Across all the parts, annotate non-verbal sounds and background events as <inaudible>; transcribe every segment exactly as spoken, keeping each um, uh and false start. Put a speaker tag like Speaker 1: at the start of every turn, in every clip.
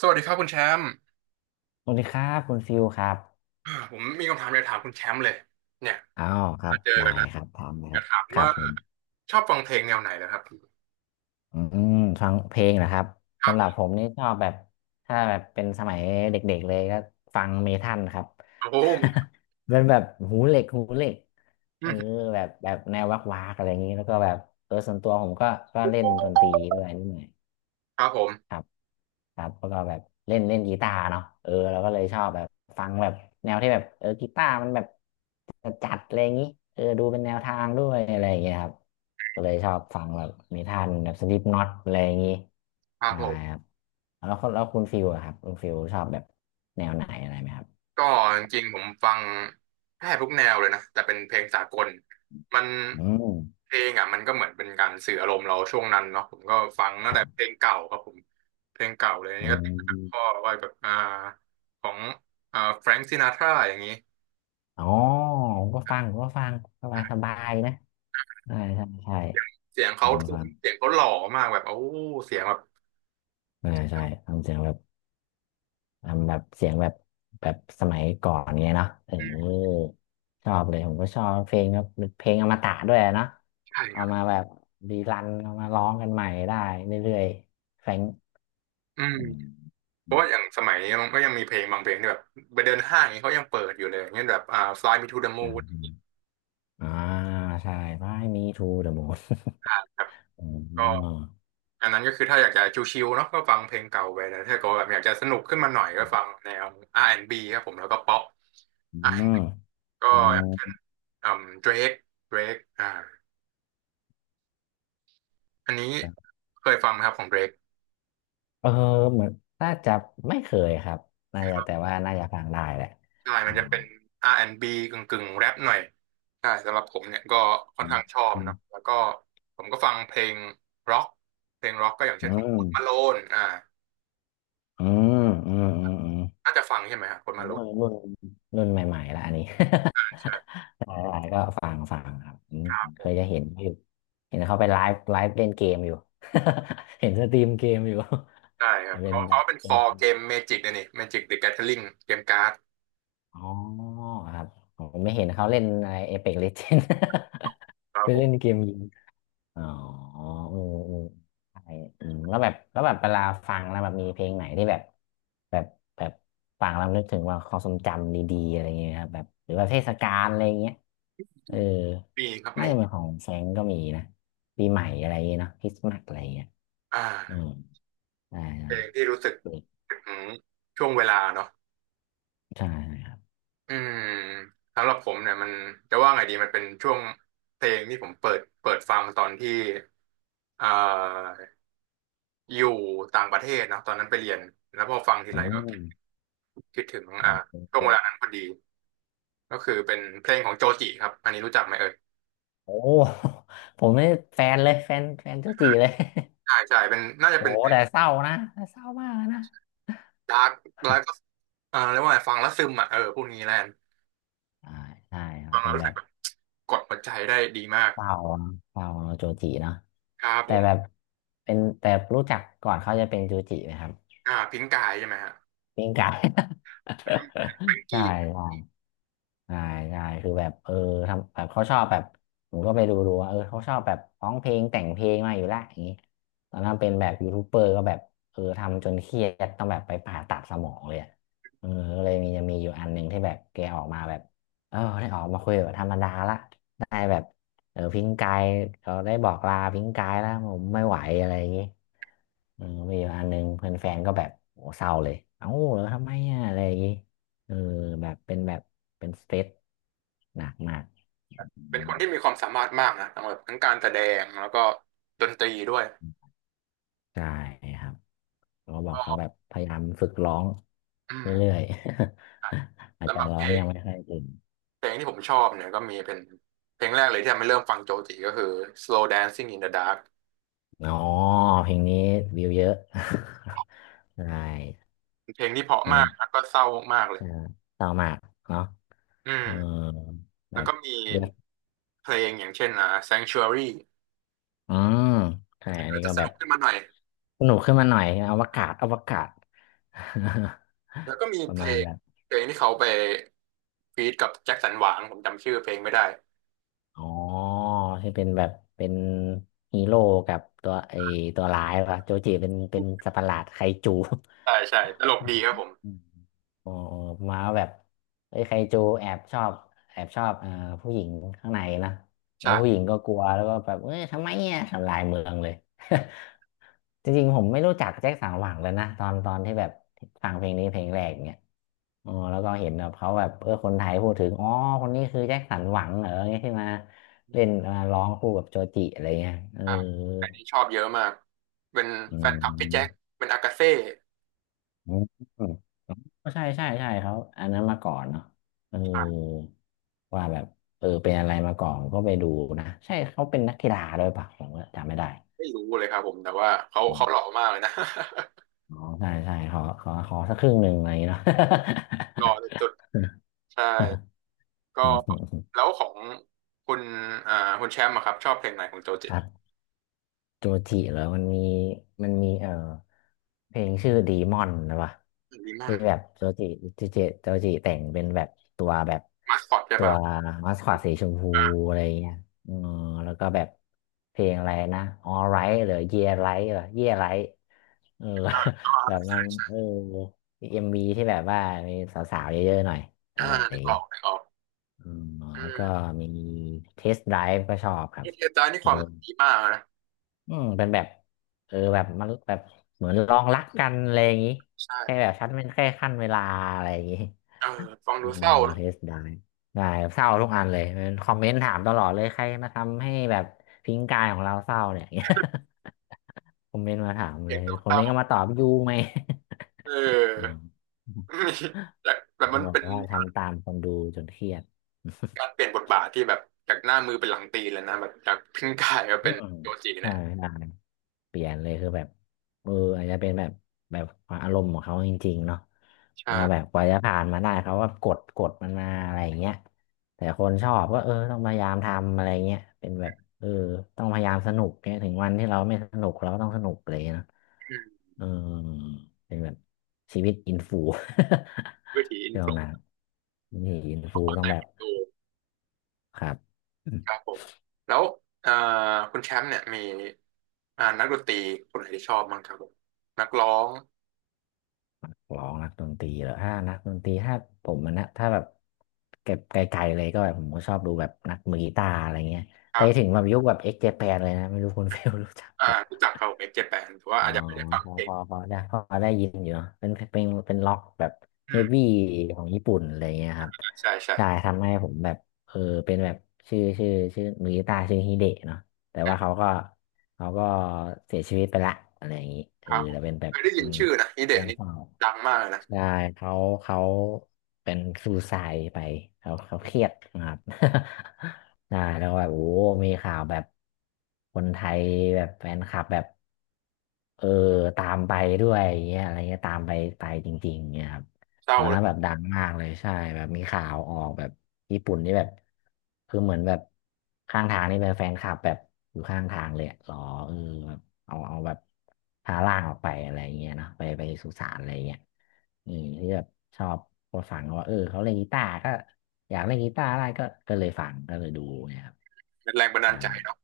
Speaker 1: สวัสดีครับคุณแชมป์
Speaker 2: สวัสดีครับคุณฟิลครับ
Speaker 1: อ่าผมมีคำถามอยากถามคุณแชมป์เลยเนี่ย
Speaker 2: อ้าวครั
Speaker 1: มา
Speaker 2: บ
Speaker 1: เจอ
Speaker 2: ได้
Speaker 1: กันแล้ว
Speaker 2: ครับพร้อมนะ
Speaker 1: อ
Speaker 2: ครั
Speaker 1: ยาก
Speaker 2: บ
Speaker 1: ถาม
Speaker 2: ครั
Speaker 1: ว่า
Speaker 2: บผม
Speaker 1: ชอบฟังเพลงแนวไหนเหรอครับ
Speaker 2: อืมฟังเพลงนะครับ
Speaker 1: ครับ
Speaker 2: สำห
Speaker 1: ผ
Speaker 2: รับผ
Speaker 1: ม
Speaker 2: มนี่ชอบแบบถ้าแบบเป็นสมัยเด็กๆเลยก็ฟังเมทัลครับ
Speaker 1: โอ้โหไม่
Speaker 2: <laughs> เป็นแบบหูเหล็กหูเหล็กเอ
Speaker 1: อื
Speaker 2: อ
Speaker 1: ม
Speaker 2: แบบแบบแนววักวากอะไรอย่างนี้แล้วก็แบบเออส่วนตัวผมก็ก็เล่นดนตรีด้วยนิดหน่อย
Speaker 1: ครับผ
Speaker 2: ค
Speaker 1: ม
Speaker 2: รับครับแล้วก็แบบเล่นเล่นกีตาร์เนาะเออเราก็เลยชอบแบบฟังแบบแนวที่แบบเออกีตาร์มันแบบจัดๆอะไรอย่างนี้เออดูเป็นแนวทางด้วยอะไรอย่างเงี้ยครับก็เลยชอบฟังแบบนิทานแบบสลิปน็อตอะไรอย่างงี้
Speaker 1: ครับ
Speaker 2: นะ
Speaker 1: ผ
Speaker 2: ค
Speaker 1: ม
Speaker 2: รับแล้วคนแล้วคุณฟิลอะครับคุณฟิลชอบแบบแนวไหนอะไรไหมครับ
Speaker 1: ก็จริงๆผมฟังแทบทุกแนวเลยนะแต่เป็นเพลงสากลมัน
Speaker 2: อืม
Speaker 1: เพลงอ่ะมันก็เหมือนเป็นการสื่ออารมณ์เราช่วงนั้นเนาะผมก็ฟัง
Speaker 2: ค
Speaker 1: ตั้ง
Speaker 2: รั
Speaker 1: แต่เพล
Speaker 2: บ
Speaker 1: งเก่าครับผมเพลงเก่าเลยอัน
Speaker 2: อื
Speaker 1: นี่ก็ติดมาจากพ่อ
Speaker 2: ม
Speaker 1: ว่าแบบอ่าของอ่าแฟรงซินาทราอย่างนี้
Speaker 2: อ๋อผมก็ฟังผมก็ฟังสบายสบายนะใช่ใช่ใช่
Speaker 1: เสียงเขา
Speaker 2: ฟัง
Speaker 1: ทุ้
Speaker 2: ฟั
Speaker 1: ม
Speaker 2: ง
Speaker 1: เสียงเขาหล่อมากแบบโอ้เสียงแบบ
Speaker 2: ใช่ใช่ทำเสียงแบบ ทำแบบเสียงแบบแบบสมัยก่อนเงี้ยเนาะเออชอบเลยผมก็ชอบเพลงแบบเพลงอมตะด้วยเนาะ
Speaker 1: ใช่ค
Speaker 2: เอา
Speaker 1: รับ
Speaker 2: มาแบบรีรันเอามาร้องกันใหม่ได้เรื่อยๆแฟง
Speaker 1: อืม
Speaker 2: อืม
Speaker 1: เพ
Speaker 2: อื
Speaker 1: ราะ
Speaker 2: ม
Speaker 1: ว่าอย่างสมัยนี้มันก็ยังมีเพลงบางเพลงที่แบบไปเดินห้างอย่างเงี้ยเขายังเปิดอยู่เลยอย่างเงี้ยแบบอ่า Fly Me to the
Speaker 2: อื
Speaker 1: Moon
Speaker 2: มอ่าใช่ไม่มีทูเด <laughs> อะมูน
Speaker 1: อ่าครับ
Speaker 2: อื
Speaker 1: ก็
Speaker 2: ม
Speaker 1: อันนั้นก็คือถ้าอยากจะชิลๆเนาะก็ฟังเพลงเก่าไปแต่ถ้าเก็แบบอยากจะสนุกขึ้นมาหน่อยก็ฟังแนว อาร์ แอนด์ บี ครับผมแล้วก็ป๊อป
Speaker 2: อืม
Speaker 1: อาร์ แอนด์ บี ก็
Speaker 2: อืม
Speaker 1: อืม Drake Drake อ่าอันนี้เคยฟังไหมครับของ Drake
Speaker 2: เออเหมือนน่าจะไม่เคยครับน่าจะแต่ว่าน่าจะฟังได้แหละ
Speaker 1: ใช่
Speaker 2: อื
Speaker 1: มันจะ
Speaker 2: ม
Speaker 1: เป็น อาร์ แอนด์ บี กึ่งกึ่งแรปหน่อยใช่สำหรับผมเนี่ยก็
Speaker 2: อ
Speaker 1: ค่อนข้างชอบ
Speaker 2: ืม
Speaker 1: นะแล้วก็ผมก็ฟังเพลงร็อกเพลงร็อกก็อย่าง
Speaker 2: อื
Speaker 1: เช่นของ
Speaker 2: ม
Speaker 1: พลมาโลนอ่า
Speaker 2: อืมอืมอืมอืม
Speaker 1: น่าจะฟังใช่ไหมครับพลมาโล
Speaker 2: รุ่
Speaker 1: น
Speaker 2: นรุ่นรุ่นใหม่ๆแล้วอันนี้
Speaker 1: ใช่
Speaker 2: <laughs> หลายๆก็ฟังฟังครับอืม
Speaker 1: ครับผ
Speaker 2: เคยจะ
Speaker 1: ม
Speaker 2: เห็นอยู่เห็นเขาไปไลฟ์ไลฟ์เล่นเกมอยู่ <laughs> เห็นสตรีมเกมอยู่
Speaker 1: ใช่ค
Speaker 2: <laughs> มั
Speaker 1: รับ
Speaker 2: นเป็น
Speaker 1: เขา
Speaker 2: แบ
Speaker 1: เขา
Speaker 2: บ
Speaker 1: เป็นค
Speaker 2: เป็น
Speaker 1: อเกมเมจิกนะนี่เมจิกเดอะแก t h ริ n งเกมการ์ด
Speaker 2: อ๋อครับผมไม่เห็นเขาเล่นอะไรเอเพ็กเลเจน
Speaker 1: ค
Speaker 2: <laughs>
Speaker 1: รั
Speaker 2: ไป
Speaker 1: บผ
Speaker 2: เล่
Speaker 1: ม
Speaker 2: นเกมยิง อ๋ออืมอืมใช่อืมแล้วแบบแล้วแบบเวลาฟังแล้วแบบมีเพลงไหนที่แบบแบบแบบฟังแล้วนึกถึงว่าความทรงจำดีๆอะไรอย่างเงี้ยครับแบบหรือว่าเทศกาลอะไรอย่างเงี้ยเออ
Speaker 1: มีครับ
Speaker 2: น่า
Speaker 1: มี
Speaker 2: จะเป็นของแฟรงก์ก็มีนะปีใหม่อะไรอย่างเงี้ยเนาะคริสต์มาสอะไรอย่างเงี้ย
Speaker 1: อ่
Speaker 2: อืม
Speaker 1: า
Speaker 2: ได้ได้
Speaker 1: เพลงที่รู้สึกถึงช่วงเวลาเนาะ
Speaker 2: ใช่ครับ
Speaker 1: อืมสำหรับผมเนี่ยมันจะว่าไงดีมันเป็นช่วงเพลงที่ผมเปิดเปิดฟังตอนที่อ่า อยู่ต่างประเทศเนอะตอนนั้นไปเรียนแล้วพอฟังที
Speaker 2: อื
Speaker 1: ไรก็
Speaker 2: ม
Speaker 1: คิดถึง
Speaker 2: โอ
Speaker 1: อ่าช่
Speaker 2: เค
Speaker 1: วงเวลานั้นพอดีก็คือเป็นเพลงของโจจิครับอันนี้รู้จักไหมเอ่ย
Speaker 2: โอ้ผมนี่แฟนเลยแฟนแฟนเจ้าจีเลย
Speaker 1: ใช่ใช่เป็นน่า
Speaker 2: <laughs>
Speaker 1: จะ
Speaker 2: โอ้
Speaker 1: เป็น
Speaker 2: แต่เศร้านะแต่เศร้ามากเลยนะ
Speaker 1: ดาร์กแล้วก็อ่าเรียกว่าไงฟังแล้วซึมอ่ะเออพูดงี้แลน
Speaker 2: ใช่ใช่ครับ
Speaker 1: ฟัง
Speaker 2: เป็
Speaker 1: แล้ว
Speaker 2: น
Speaker 1: รู้
Speaker 2: แบ
Speaker 1: สึ
Speaker 2: บ
Speaker 1: กแบบกดหัวใจได้ดีมาก
Speaker 2: เปล่าเปล่าโจจิเนาะ
Speaker 1: ครับ
Speaker 2: แต่
Speaker 1: ผม
Speaker 2: แบบเป็นแต่รู้จักก่อนเขาจะเป็นจูจินะครับ
Speaker 1: อ่าพิงกายใช่ไหมฮะ
Speaker 2: ปิ้งไก่
Speaker 1: แล้วก็มีแฟรง
Speaker 2: <laughs> ใช่
Speaker 1: กี้
Speaker 2: ใช่ ใช่ใช่คือแบบเออทำแบบเขาชอบแบบผมก็ไปดูดูว่าเออเขาชอบแบบร้องเพลงแต่งเพลงมาอยู่แลวอย่างนี้ตอนนั้นเป็นแบบยูทูบเบอร์ก็แบบเออทำจนเครียดต้องแบบไปผ่าตัดสมองเลยอะเออก็เลยมีจะมีอยู่อันหนึ่งที่แบบแกออกมาแบบเออได้ออกมาคุยแบบธรรมดาละได้แบบเออพิงกายเขาได้บอกลาพิงกายแล้วผมไม่ไหวอะไรอย่างนี้เออมีอยู่อันหนึ่งเพื่อนแฟนก็แบบโหเศร้าเลยเอ้าแล้วทำไมอะอะไรอย่างนี้ เออแบบเป็นแบบเป็นสเตรสหนักมากอื
Speaker 1: เป็น
Speaker 2: ม
Speaker 1: คนที่มีความสามารถมากนะทั้งแบบทั้งการแสดงแล้วก็ดนตรีด้วย
Speaker 2: ใช่ครับเราบอกเขาแบ
Speaker 1: ก็
Speaker 2: บพยายามฝึกร้อง
Speaker 1: อื
Speaker 2: เรื่อ
Speaker 1: ม
Speaker 2: ยๆ <laughs> อาจ
Speaker 1: สำ
Speaker 2: จะ
Speaker 1: หรับ
Speaker 2: ร้อ
Speaker 1: เพ
Speaker 2: ง
Speaker 1: ลง
Speaker 2: ยังไม่ค่อยเก่ง
Speaker 1: เพลงที่ผมชอบเนี่ยก็มีเป็นเพลงแรกเลยที่ทำให้เริ่มฟังโจจิก็คือ Slow Dancing in the Dark
Speaker 2: อ๋อเพลงนี้วิวเยอะ <laughs> ใช่
Speaker 1: เพลงที่เพราะ
Speaker 2: เพล
Speaker 1: มา
Speaker 2: ง
Speaker 1: กแล้วก็เศร้ามากเลย
Speaker 2: เอ่อเต่ามากเนาะ
Speaker 1: อื
Speaker 2: เออ
Speaker 1: ม
Speaker 2: แบ
Speaker 1: แล้ว
Speaker 2: บ
Speaker 1: ก็มี
Speaker 2: เลือก
Speaker 1: เพลงอย่างเช่นอ่า Sanctuary
Speaker 2: อืมใช่อัน
Speaker 1: ก็
Speaker 2: นี้
Speaker 1: จะ
Speaker 2: ก็
Speaker 1: ส
Speaker 2: แบบ
Speaker 1: นุกขึ้นมาหน่อย
Speaker 2: สนุกขึ้นมาหน่อยอวกาศอวกาศ
Speaker 1: แล้วก็มี
Speaker 2: <laughs> ประ
Speaker 1: เพล
Speaker 2: มาณ
Speaker 1: ง
Speaker 2: แบบ
Speaker 1: เพลงที่เขาไปฟีดกับแจ็คสันหวังผมจำชื่อเพลงไม่ได้
Speaker 2: อ๋อที่เป็นแบบเป็นฮีโร่กับตัวไอตัวร้ายป่ะโจจิเป็นเป็นสัตว์ประหลาดไคจู
Speaker 1: ใช่ใช่ตลกดีครับผม
Speaker 2: <laughs> อืม อ๋ออ๋อมาแบบไอ้ยไคจูแอบชอบแอบชอบเอ่อผู้หญิงข้างในนะแล้วผู้หญิ
Speaker 1: ใช่
Speaker 2: งก็กลัวแล้วก็แบบเอ้ยทำไมเนี่ยทำลายเมืองเลย <laughs> จริงๆผมไม่รู้จักแจ็คสันหวังเลยนะตอนตอนที่แบบฟังเพลงนี้เพลงแรกเนี่ยอ๋อแล้วก็เห็นแบบเขาแบบเออคนไทยพูดถึงอ๋อคนนี้คือแจ็คสันหวังเหรอเนี่ยที่มาเล่นมาร้องคู่กับโจจิอะไรเงี้ยเออ
Speaker 1: อ่าใครที่ชอบเยอะมาก เป็น
Speaker 2: อ
Speaker 1: แฟนคลับพี่แจ็
Speaker 2: ื
Speaker 1: ค เป็นอากาเซ่
Speaker 2: ม ก็ใช่ใช่ใช่เขาอันนั้นมาก่อนเนาะเออว่าแบบเออเป็นอะไรมาก่อนก็ไปดูนะใช่เขาเป็นนักกีฬาด้วยปะผมก็จำไม่ได้
Speaker 1: ไม่รู้เลยครับผมแต่ว่าเขา
Speaker 2: อม
Speaker 1: เขาหล่อมากเลยนะ
Speaker 2: อ๋อใช่ใช่ขอขอขอสักครึ่งหนึ่งอะไรอย่างเงี้ยเนาะ <laughs>
Speaker 1: <laughs> หล่อสุดๆใช่ ก็แล้วของคุณอ่าคุณแชมป์อะครับชอบเพลงไหนของโจจิ
Speaker 2: ครับ โจจิเหรอมันมีมันมีเอ่อเพลงชื่อดีมอนนะวะ
Speaker 1: ดีมอ
Speaker 2: ที่
Speaker 1: น
Speaker 2: แบบโจจิโจจิโจจิแต่งเป็นแบบตัวแบบ
Speaker 1: มาสคอตใช่
Speaker 2: ตัว
Speaker 1: ป่ะ
Speaker 2: มัสคอตสีชมพู
Speaker 1: อ่า
Speaker 2: อะไรเงี้ยอืมแล้วก็แบบเพลงอะไรนะ All Right หรือ Yeah Right เหรอ Yeah Right เออ <laughs> แบบมันเออเอ็มบีที่แบบว่ามีสาวๆเยอะๆหน่อยอะ
Speaker 1: อ่า
Speaker 2: ไรอ
Speaker 1: นึ
Speaker 2: ย่า
Speaker 1: ก
Speaker 2: ง
Speaker 1: อ
Speaker 2: งี้
Speaker 1: อกนึกออก
Speaker 2: อืม
Speaker 1: อื
Speaker 2: แล้วก็
Speaker 1: ม
Speaker 2: มีเทสได v e ก็ชอบครั
Speaker 1: เอ
Speaker 2: บ
Speaker 1: เทตานี่
Speaker 2: เอ
Speaker 1: ค
Speaker 2: อ
Speaker 1: วามดีมากนะ
Speaker 2: อืมเป็นแบบเออแบบมันแบบเหมือนลองรักกันอะไรอย่างงี้
Speaker 1: ใช่
Speaker 2: แค่แบบชั้นเป็นแค่ขั้นเวลาอะไรอย่างงี้
Speaker 1: เออฟัง
Speaker 2: <laughs> เออ
Speaker 1: ดูเศร้านะ
Speaker 2: เทสได้ได้เศร้าทุกอันเลยเป็นคอมเมนต์ถามตลอดเลยใครมาทำให้แบบทิ้งกายของเราเศร้าเนี่ย <laughs> คอมเมนต์มาถาม
Speaker 1: เพ
Speaker 2: เล
Speaker 1: ลง
Speaker 2: ยคอม
Speaker 1: เศ
Speaker 2: เม
Speaker 1: ร้า
Speaker 2: นต์ก็มาตอบยูไหม
Speaker 1: ๆเอ
Speaker 2: <laughs> อื
Speaker 1: อ
Speaker 2: ม
Speaker 1: <laughs> มีแต่แต่มัน
Speaker 2: <laughs> บอก
Speaker 1: เป็น
Speaker 2: ว่าทำตามคนดูจนเครียด
Speaker 1: การเปลี่ยนบทบาทที่แบบจากหน้ามือเป็นหลังตีแเลยนะแบบจากพิงกายมา
Speaker 2: <laughs> อื
Speaker 1: เป็น
Speaker 2: ม
Speaker 1: โจจิ
Speaker 2: ใช
Speaker 1: เนี่ย
Speaker 2: ่ เปลี่ยนเลยคือแบบเอออาจจะเป็นแบบแบบอารมณ์ของเขาจริงๆเนาะว่าแบบ
Speaker 1: ใช่
Speaker 2: กว่าจะผ่านมาได้เขาว่ากดกดมันมาอะไรอย่างเงี้ยแต่คนชอบก็เออต้องพยายามทำอะไรเงี้ยเป็นแบบเออต้องพยายามสนุกเนี่ยถึงวันที่เราไม่สนุกเราก็ต้องสนุกเลยเนาะ
Speaker 1: อืม
Speaker 2: เออเป็นแบบชีวิตอินฟู
Speaker 1: วิถี
Speaker 2: <laughs>
Speaker 1: อิน
Speaker 2: ช่ว
Speaker 1: ฟ
Speaker 2: ง
Speaker 1: ล
Speaker 2: นั้นนี่อินฟูต้องแบบ
Speaker 1: ู
Speaker 2: ครับ
Speaker 1: ครับผมแล้วเอ่อคุณแชมป์เนี่ยมีอ่านักดนตรีคนไหนที่ชอบบ้างครับผมนักร้อง
Speaker 2: ร้องนักดนตรีเหรอถ้านักดนตรีถ้าผมมันนะถ้าแบบเก็บไกลๆเลยก็แบบผมก็ชอบดูแบบนักมือกีตาร์อะไรเงี้ย
Speaker 1: ค
Speaker 2: ไป
Speaker 1: รั
Speaker 2: ถึ
Speaker 1: บ
Speaker 2: งแบบยุคแบบเอ็กเจแปนเลยนะไม่รู้คุณ <laughs> เฟลรู้จัก
Speaker 1: อ่า
Speaker 2: แบบ
Speaker 1: รู้จักครับผมเอ็กเจแปนแต่ว่า
Speaker 2: อ๋อ
Speaker 1: อาจจะไม่ได้ฟัง
Speaker 2: พอ
Speaker 1: เพล
Speaker 2: พ
Speaker 1: ง
Speaker 2: อพอได้พอได้ยินอยู่เนอะเป็นเป็นเป็นล็อกแบบ
Speaker 1: อื
Speaker 2: เฮฟ
Speaker 1: ม
Speaker 2: วี่ของญี่ปุ่นอะไรเงี้ยครับ
Speaker 1: ใช่ใช่
Speaker 2: ใช่ทำให้ผมแบบเออเป็นแบบชื่อชื่อชื่อมือกีตาร์ชื่อฮิเดะเนาะแต่
Speaker 1: อื
Speaker 2: ว่า
Speaker 1: ม
Speaker 2: เขาก็เขาก็เสียชีวิตไปละอะไรอย่างงี้เอ
Speaker 1: ค
Speaker 2: อ
Speaker 1: รับผ
Speaker 2: แต่
Speaker 1: ม
Speaker 2: เป็นแบ
Speaker 1: เค
Speaker 2: บ
Speaker 1: ยได้ยิ
Speaker 2: เป็
Speaker 1: น
Speaker 2: น
Speaker 1: ชื่อนะฮิ
Speaker 2: เรื่
Speaker 1: เดะ
Speaker 2: อง
Speaker 1: นี่
Speaker 2: เศร้า
Speaker 1: ดังมากเลยนะ
Speaker 2: ใช่เขาเขาเป็นซูไซด์ไปเขาเขาเครียดนะครับ <laughs> ใช่แล้วแบบโอ้มีข่าวแบบคนไทยแบบแฟนคลับแบบเออตามไปด้วยอย่างเงี้ยอะไรเงี้ยตามไปไปจริงๆเงี้ยครับ
Speaker 1: เศ
Speaker 2: ต
Speaker 1: ร้า
Speaker 2: อน
Speaker 1: เล
Speaker 2: นั้น
Speaker 1: ย
Speaker 2: แบบดังมากเลยใช่แบบมีข่าวออกแบบญี่ปุ่นนี่แบบคือเหมือนแบบข้างทางนี่เป็นแฟนคลับแบบอยู่ข้างทางเลยอะรอเออแบบเอาเอาแบบพาร่างออกไปอะไรอย่างเงี้ยเนาะไปไปสุสานอะไรอย่างเงี้ยอืมที่แบบชอบก็ฟังว่าเออเขาเล่นกีตาร์ก็อยากเล่นกีตาร์ได้ก็ก็เลยฟังก็เลยดูเนี่ยครับ
Speaker 1: เป็นแรงบันดาล
Speaker 2: ได้
Speaker 1: ใจเนาะ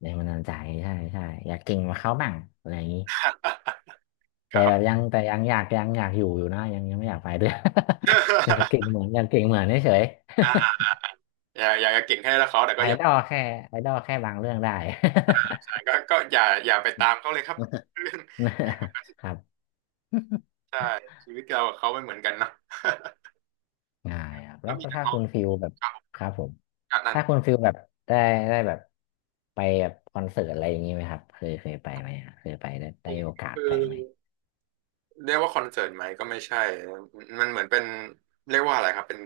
Speaker 2: แรงบันดาลใจใช่ใช่อยากเก่งกว่าเขาบ้างอะไรอย่างงี้
Speaker 1: <laughs> ค
Speaker 2: แต่
Speaker 1: รั
Speaker 2: แบ
Speaker 1: บ
Speaker 2: บยังแต่ยังอยากยังอยากอยู่อยู่นะยังยังไม่อยากไปด้วย <laughs> อยาก
Speaker 1: <laughs>
Speaker 2: เก่งเหมือนอยากเก่งเหมือนเฉยๆ
Speaker 1: อย่าอย่าเก่งแค่และเขาแต่
Speaker 2: <laughs>
Speaker 1: ก็
Speaker 2: ไอ
Speaker 1: ยัง
Speaker 2: ดอลแค่ไอดอลแค่บางเรื่องได้
Speaker 1: ใช่ก็ก็อย่าอย่าไปตามเขาเลยครับ <laughs> เรื่องเรื่อง
Speaker 2: <laughs> ครับ
Speaker 1: ใช่
Speaker 2: <laughs>
Speaker 1: ชีวิตเรากับเขาไม่เหมือนกันเนอะ
Speaker 2: ง่ายครับ
Speaker 1: <laughs>
Speaker 2: แล้
Speaker 1: แล้
Speaker 2: ว
Speaker 1: วมีนัก
Speaker 2: ถ้า
Speaker 1: ร้อ
Speaker 2: คุ
Speaker 1: ง
Speaker 2: ณฟิลแบบ
Speaker 1: ครับผม
Speaker 2: ครับผม
Speaker 1: อ่ะนั่น
Speaker 2: ถ้าคุณฟิลแบบได้ได้แบบไปแบบคอนเสิร์ตอะไรอย่างนี้ไหมครับเคยเคยไปไหมฮะเคยไปได้ได้โอกาส
Speaker 1: คือ
Speaker 2: ไปไหม
Speaker 1: เรียกว่าคอนเสิร์ตไหมก็ไม่ใช่ มันเหมือนเป็นเรียกว่าอะไรครับเป็น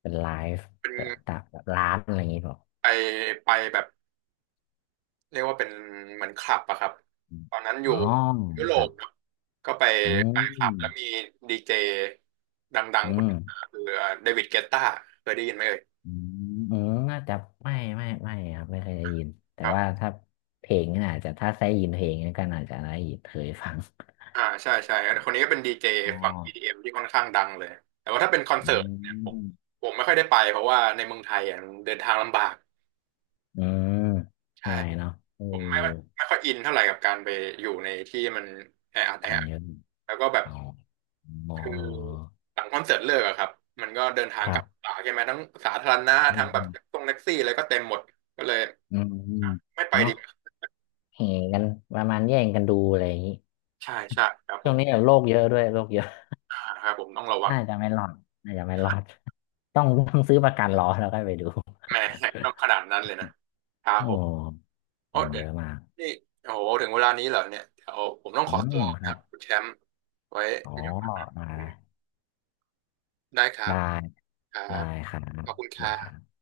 Speaker 2: เป็นไลฟ์
Speaker 1: เป็
Speaker 2: เอ่อ
Speaker 1: น
Speaker 2: ตามแบบร้านอะไรอย่างนี้เปล่า
Speaker 1: ไปไปแบบเรียกว่าเป็นเหมือนคลับอะครับ
Speaker 2: อม
Speaker 1: ตอนนั้นอ
Speaker 2: อ๋
Speaker 1: ยู่
Speaker 2: อ
Speaker 1: ยุโร
Speaker 2: ครั
Speaker 1: ป
Speaker 2: บ
Speaker 1: ครับก็ไป
Speaker 2: อื
Speaker 1: ไปคลั
Speaker 2: ม
Speaker 1: บแล้วมีดีเจดัง
Speaker 2: อื
Speaker 1: ๆคน
Speaker 2: ม
Speaker 1: หนึงคือเดวิดเกตตาเคยได้ยินไหมเอ่ย
Speaker 2: อืมเออน่าจะไม่ไม่ไม่ครับไม่เคยได้ยินแต่
Speaker 1: ครั
Speaker 2: ว่า
Speaker 1: บ
Speaker 2: ถ้าเพลงนี่อาจจะถ้าได้ยินเพลงนี่ก็อาจจะได้ยินเคยฟัง
Speaker 1: อ่าใช่ใช่คนนี้ก็เป็นดีเจ
Speaker 2: อ๋อ
Speaker 1: ฝั่งอดีเอ็มที่ค่อนข้างดังเลยแต่ว่าถ้าเป็นคอน
Speaker 2: อื
Speaker 1: เสิร์ตเนี่ยผม
Speaker 2: ม
Speaker 1: ผมไม่ค่อยได้ไปเพราะว่าในเมืองไทยอ่ะมันเดินทางลำบาก
Speaker 2: เออ
Speaker 1: ใช่
Speaker 2: ได้เนาะเออ
Speaker 1: ผมไม่ค่อยไม่ค่อยอินเท่าไหร่กับการไปอยู่ในที่มันแออัด
Speaker 2: ข
Speaker 1: แอ
Speaker 2: อง
Speaker 1: อัด
Speaker 2: เยอะ
Speaker 1: แล้วก็แบบ
Speaker 2: อ๋อหมอ
Speaker 1: คือ
Speaker 2: เออ
Speaker 1: หลังคอนเสิร์ตเลิกอะครับมันก็เดินทา
Speaker 2: ค
Speaker 1: งก
Speaker 2: รั
Speaker 1: ลับ
Speaker 2: บ
Speaker 1: ป่าใช่ไหมทั้งสาธารณะ
Speaker 2: อื
Speaker 1: ทั้งแบบต
Speaker 2: ม
Speaker 1: รงแท็กซี่อะไรก็เต็มหมดก็เลย
Speaker 2: อืมอืม
Speaker 1: ไม่ไป
Speaker 2: เนาะ
Speaker 1: ดีกว่า
Speaker 2: แห่กันประมาณแย่งกันดูอะไรอย่างนี้
Speaker 1: ใช่ใช่ครับผ
Speaker 2: ช่วง
Speaker 1: ม
Speaker 2: นี้แบบโรคเยอะด้วยโรคเยอะ
Speaker 1: อ่าครับผมต้องระวัง
Speaker 2: น่าจะไม่รอดน่าจะไม่รอดต้องต้องซื้อประกันรอแล้วก็ไปดู
Speaker 1: แหมต้องขนาดนั้นเลยนะครั
Speaker 2: <laughs>
Speaker 1: บ
Speaker 2: โอ้
Speaker 1: ผม
Speaker 2: ค
Speaker 1: โอ้
Speaker 2: น
Speaker 1: เดี๋
Speaker 2: เย
Speaker 1: ยว
Speaker 2: อะมาก
Speaker 1: นี่โอ้โหถึงเวลานี้เหรอเนี่ยเดี๋ยวผมต้อง
Speaker 2: อื
Speaker 1: ขอตั
Speaker 2: ม
Speaker 1: ว
Speaker 2: ค
Speaker 1: ค
Speaker 2: รั
Speaker 1: รั
Speaker 2: บ
Speaker 1: บคุณแชมป์ไว้
Speaker 2: อ๋อ
Speaker 1: มีโอกาส
Speaker 2: มาล้
Speaker 1: คุยกันได้ครับ
Speaker 2: ได้
Speaker 1: ครั
Speaker 2: ได้
Speaker 1: บ
Speaker 2: ครับ
Speaker 1: ขอบคุ
Speaker 2: โอ
Speaker 1: ณค
Speaker 2: เค
Speaker 1: รั
Speaker 2: ครั
Speaker 1: บ
Speaker 2: บ